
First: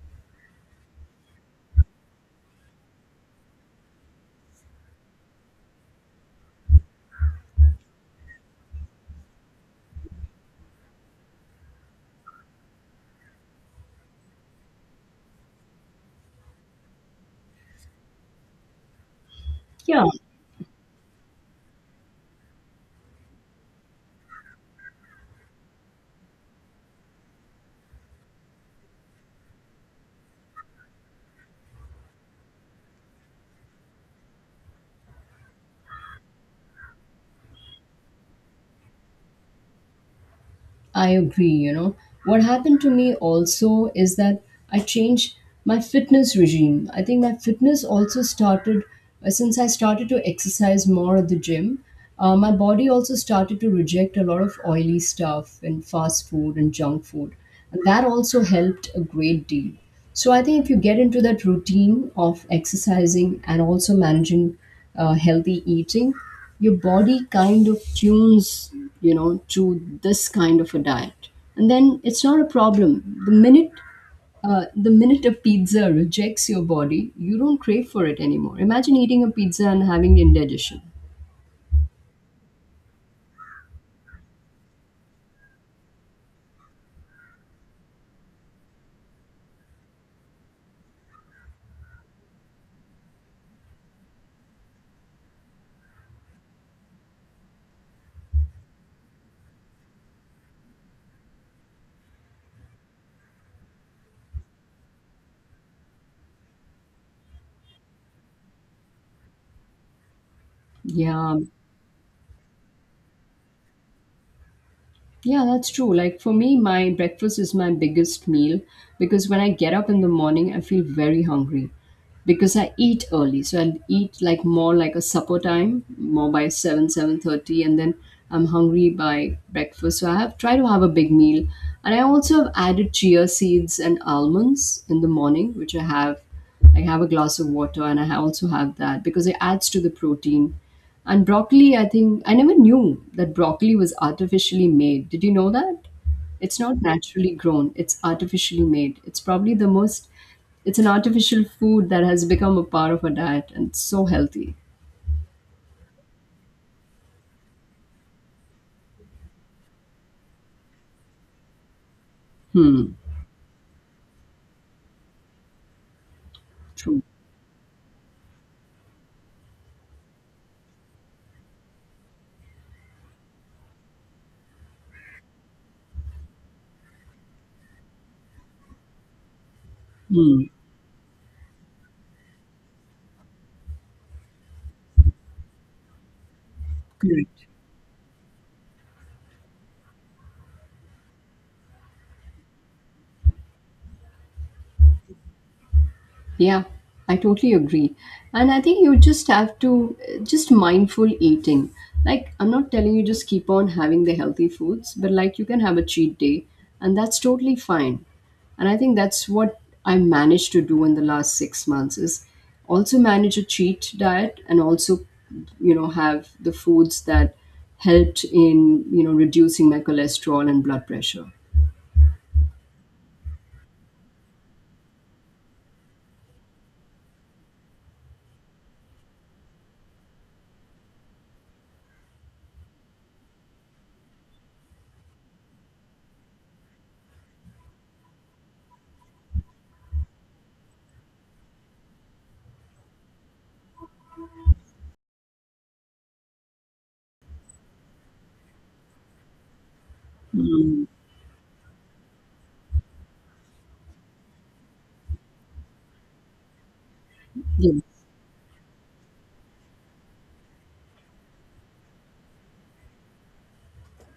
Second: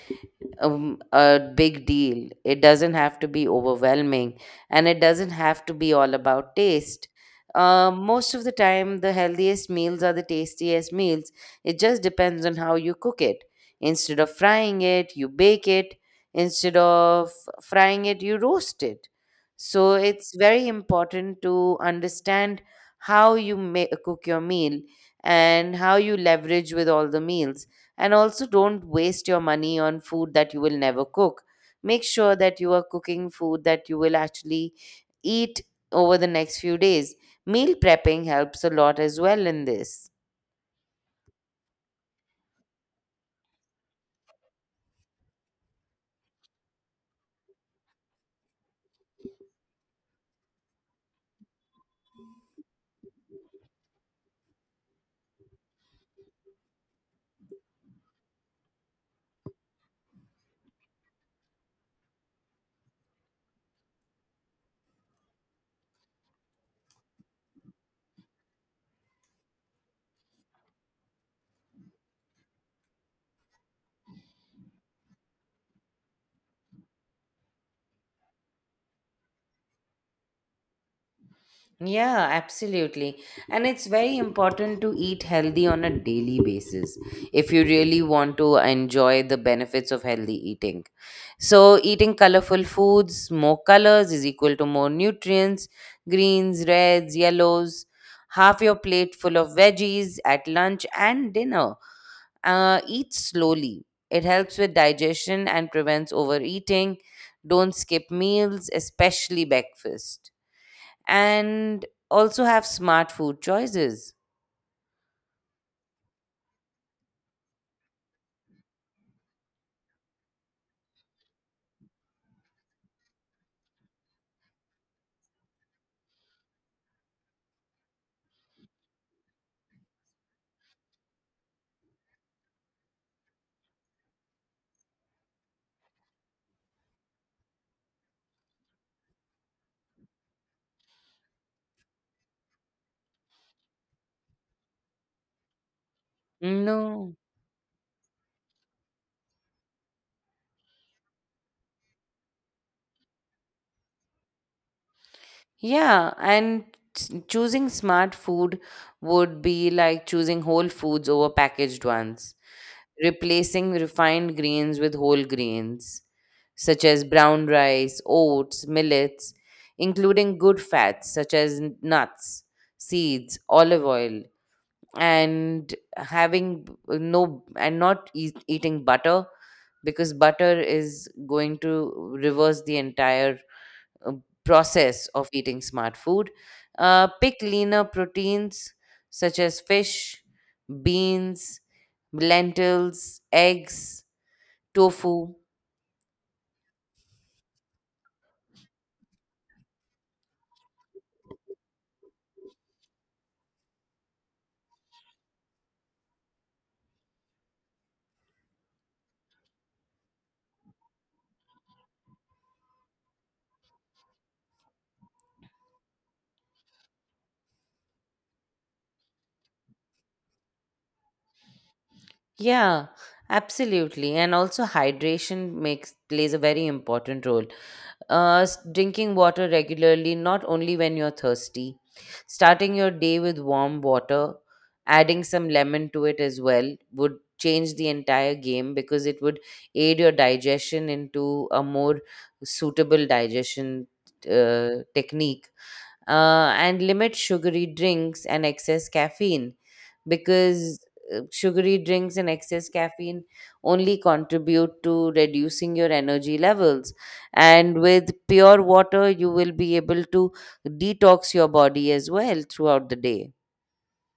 Speaker 2: um, a big deal. It doesn't have to be overwhelming and it doesn't have to be all about taste. Uh, most of the time, the healthiest meals are the tastiest meals. It just depends on how you cook it. Instead of frying it, you bake it. Instead of frying it, you roast it. So
Speaker 1: Yeah,
Speaker 2: it's very important to understand how you ma- cook your meal and how you leverage with all the meals, and also, don't waste your money on food that you will never cook. Make sure that you are cooking food that you will actually eat over the next few days. Meal prepping helps a lot as well in this.
Speaker 1: I agree, you know. What happened to me also is that I changed my fitness regime. I think my fitness also started uh, since I started to exercise more at the gym. Uh, my body also started to reject a lot of oily stuff and fast food and junk food. And that also helped a great deal. So I think if you get into that routine of exercising and also managing uh, healthy eating, your body kind of tunes, you know, to this kind of a diet, and then it's not a problem. The minute uh, the minute a pizza rejects your body, you don't crave for it anymore. Imagine eating a pizza and having indigestion.
Speaker 2: Yeah, absolutely. And it's very important to eat healthy on a daily basis if you really want to enjoy the benefits of healthy eating. So, eating colorful foods, more colors is equal to more nutrients, greens, reds, yellows. Half your plate full of veggies at lunch and dinner. Uh, eat slowly. It helps with digestion and prevents overeating. Don't skip meals, especially breakfast,
Speaker 1: Yeah.
Speaker 2: and also have smart food choices.
Speaker 1: Yeah, that's true. Like for me, my breakfast is my biggest meal because when I get up in the morning, I feel very hungry because I eat early. So I eat like more like a supper time, more by seven, seven thirty and then I'm hungry by breakfast. So I have try to have a big meal. And I also have added chia seeds and almonds in the morning, which I have I have a glass of water and I ha- also have that because it adds to the protein. And broccoli, I think I never knew that broccoli was artificially made. Did you know that? It's not
Speaker 2: No.
Speaker 1: naturally grown, it's artificially made. It's probably the most, it's an artificial food that has become a part of our diet and so healthy.
Speaker 2: Yeah, and s- choosing smart food would be like choosing whole foods over packaged ones,
Speaker 1: Hmm.
Speaker 2: replacing refined grains with whole grains, such
Speaker 1: True.
Speaker 2: as brown rice, oats, millets, including good fats such as n- nuts, seeds, olive oil, and having b- no and not eat, eating butter, because
Speaker 1: Hmm.
Speaker 2: butter is going to reverse the entire uh, process of eating smart food. Uh, pick
Speaker 1: Correct.
Speaker 2: leaner proteins such as fish, beans, lentils, eggs, tofu.
Speaker 1: Yeah, I totally agree. And I think you just have to uh, just mindful eating. Like I'm not telling you just keep on having the healthy foods, but like you can have a cheat day and that's totally fine. And I think that's what I managed to do in the last six months is also manage a cheat diet and also you know have the foods that helped in you know reducing my cholesterol and blood pressure.
Speaker 2: Yeah, absolutely. And also hydration makes plays a very important role. Uh, s- drinking water regularly, not only when you're thirsty. Starting your day with warm water, adding some lemon to it as well, would change the entire game because it would aid your digestion into a more suitable digestion uh, technique. Uh, and limit sugary drinks and excess caffeine, because
Speaker 1: Mm.
Speaker 2: uh, sugary drinks and excess caffeine only contribute to reducing your energy levels,
Speaker 1: Yeah.
Speaker 2: and with pure water you will be able to detox your body as well throughout the day.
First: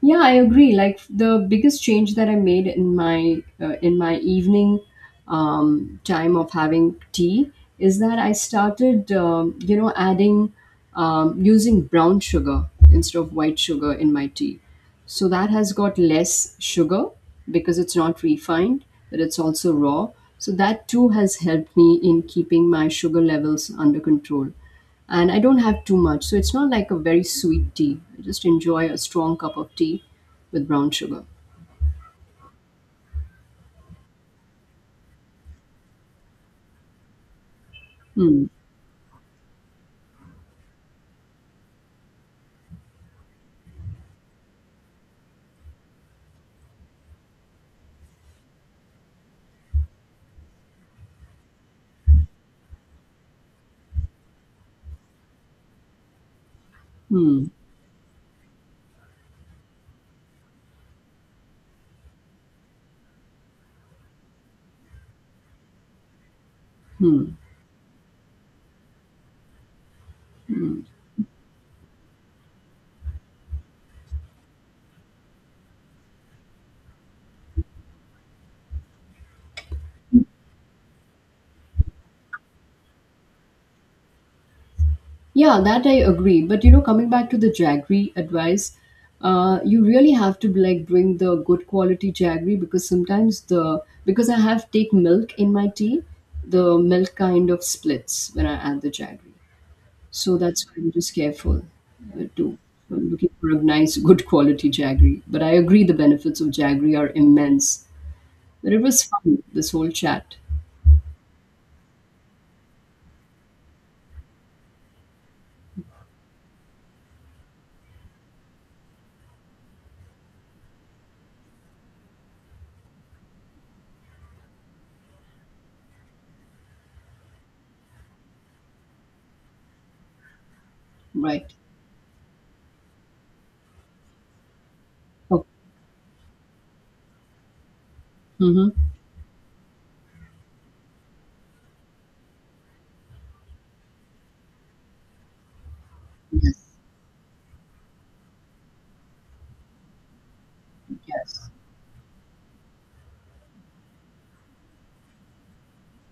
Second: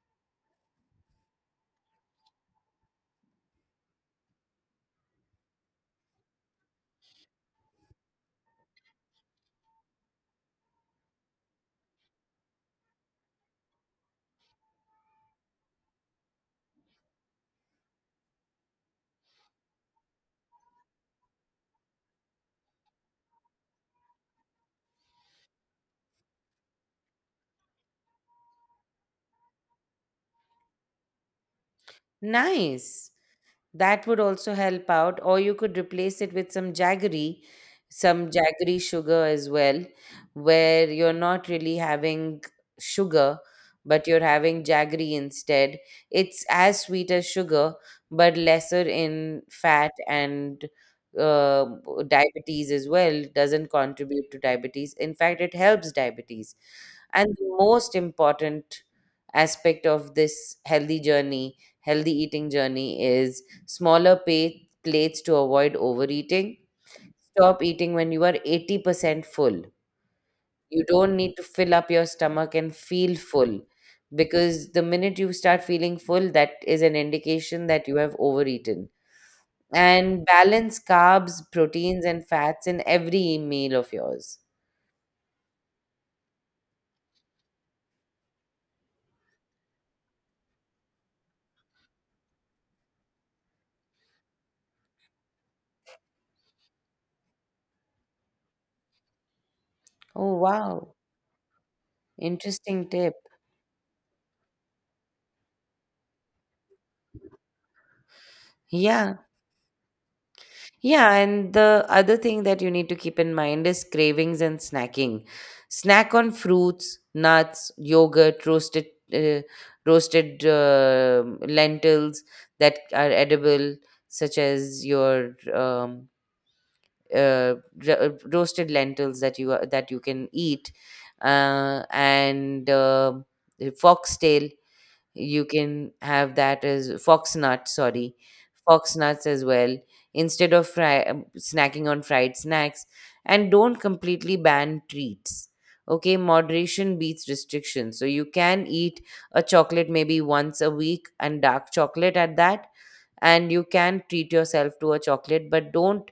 Speaker 1: Yeah, I agree. Like the biggest change that I made in my uh, in my evening um, time of having tea is that I started, um, you know, adding um, using brown sugar instead of white sugar in my tea. So that has got less sugar because it's not refined, but it's also raw. So that too has helped me in keeping my sugar levels under control and I don't have too much. So it's not like a very sweet tea. I just enjoy a strong cup of tea with brown sugar.
Speaker 2: Nice. That would also help out, or you could replace it with some jaggery, some
Speaker 1: Hmm.
Speaker 2: jaggery sugar as well, where you're not really having sugar, but you're having jaggery instead. It's as sweet as sugar, but lesser in fat and uh, diabetes as well, doesn't contribute to diabetes. In fact, it helps diabetes. And
Speaker 1: Hmm.
Speaker 2: the most important aspect of this healthy journey, healthy eating journey is smaller pa- plates to avoid overeating.
Speaker 1: Hmm.
Speaker 2: Stop eating when you are eighty percent full.
Speaker 1: Hmm.
Speaker 2: You don't need to fill up your stomach and feel full, because the minute you start feeling full, that is an indication that you have overeaten. And balance carbs, proteins, and fats in every meal of yours.
Speaker 1: Yeah, that I agree. But you know, coming back to the jaggery advice, uh, you really have to like bring the good quality jaggery because sometimes the because I have take milk in my tea, the milk kind of splits when I add the jaggery. So
Speaker 2: Oh,
Speaker 1: that's why I'm
Speaker 2: wow.
Speaker 1: just careful uh, too.
Speaker 2: Interesting
Speaker 1: I'm
Speaker 2: tip.
Speaker 1: looking for a nice, good quality Jaggery. But I agree the benefits of Jaggery are immense. But it was
Speaker 2: Yeah.
Speaker 1: fun, this whole chat.
Speaker 2: Yeah, and the other thing that you need to keep in mind is cravings and snacking. Snack on fruits, nuts, yogurt, roasted uh, roasted uh, lentils that are edible, such as your um, uh, ro- roasted lentils that you that you can eat,
Speaker 1: Right.
Speaker 2: uh, and uh, foxtail, you
Speaker 1: Oh,
Speaker 2: can have that as fox nuts, sorry,
Speaker 1: mm-hmm.
Speaker 2: fox nuts as well, instead of fry, um, snacking on fried snacks, and don't completely ban treats. Okay,
Speaker 1: Yes,
Speaker 2: moderation beats restriction, so you can eat a chocolate maybe once a week, and
Speaker 1: yes.
Speaker 2: dark chocolate at that, and you can treat yourself to a chocolate, but don't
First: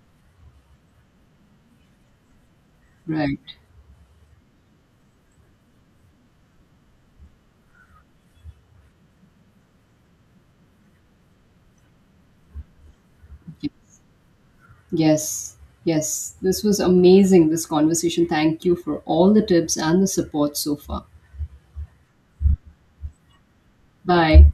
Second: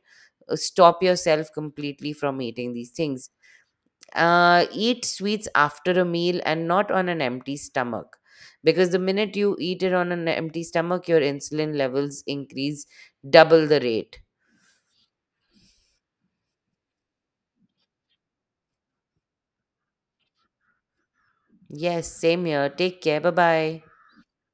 Speaker 2: uh, stop yourself completely from eating these things.
Speaker 1: Right.
Speaker 2: Uh, eat sweets after a meal and not on an empty stomach, because the minute you eat it on an empty stomach your insulin levels increase double
Speaker 1: Okay.
Speaker 2: the rate.
Speaker 1: Yes, yes. This was amazing, this conversation. Thank you for all the tips and the support so far.
Speaker 2: Yes, same here, take care, bye bye.
Speaker 1: Bye.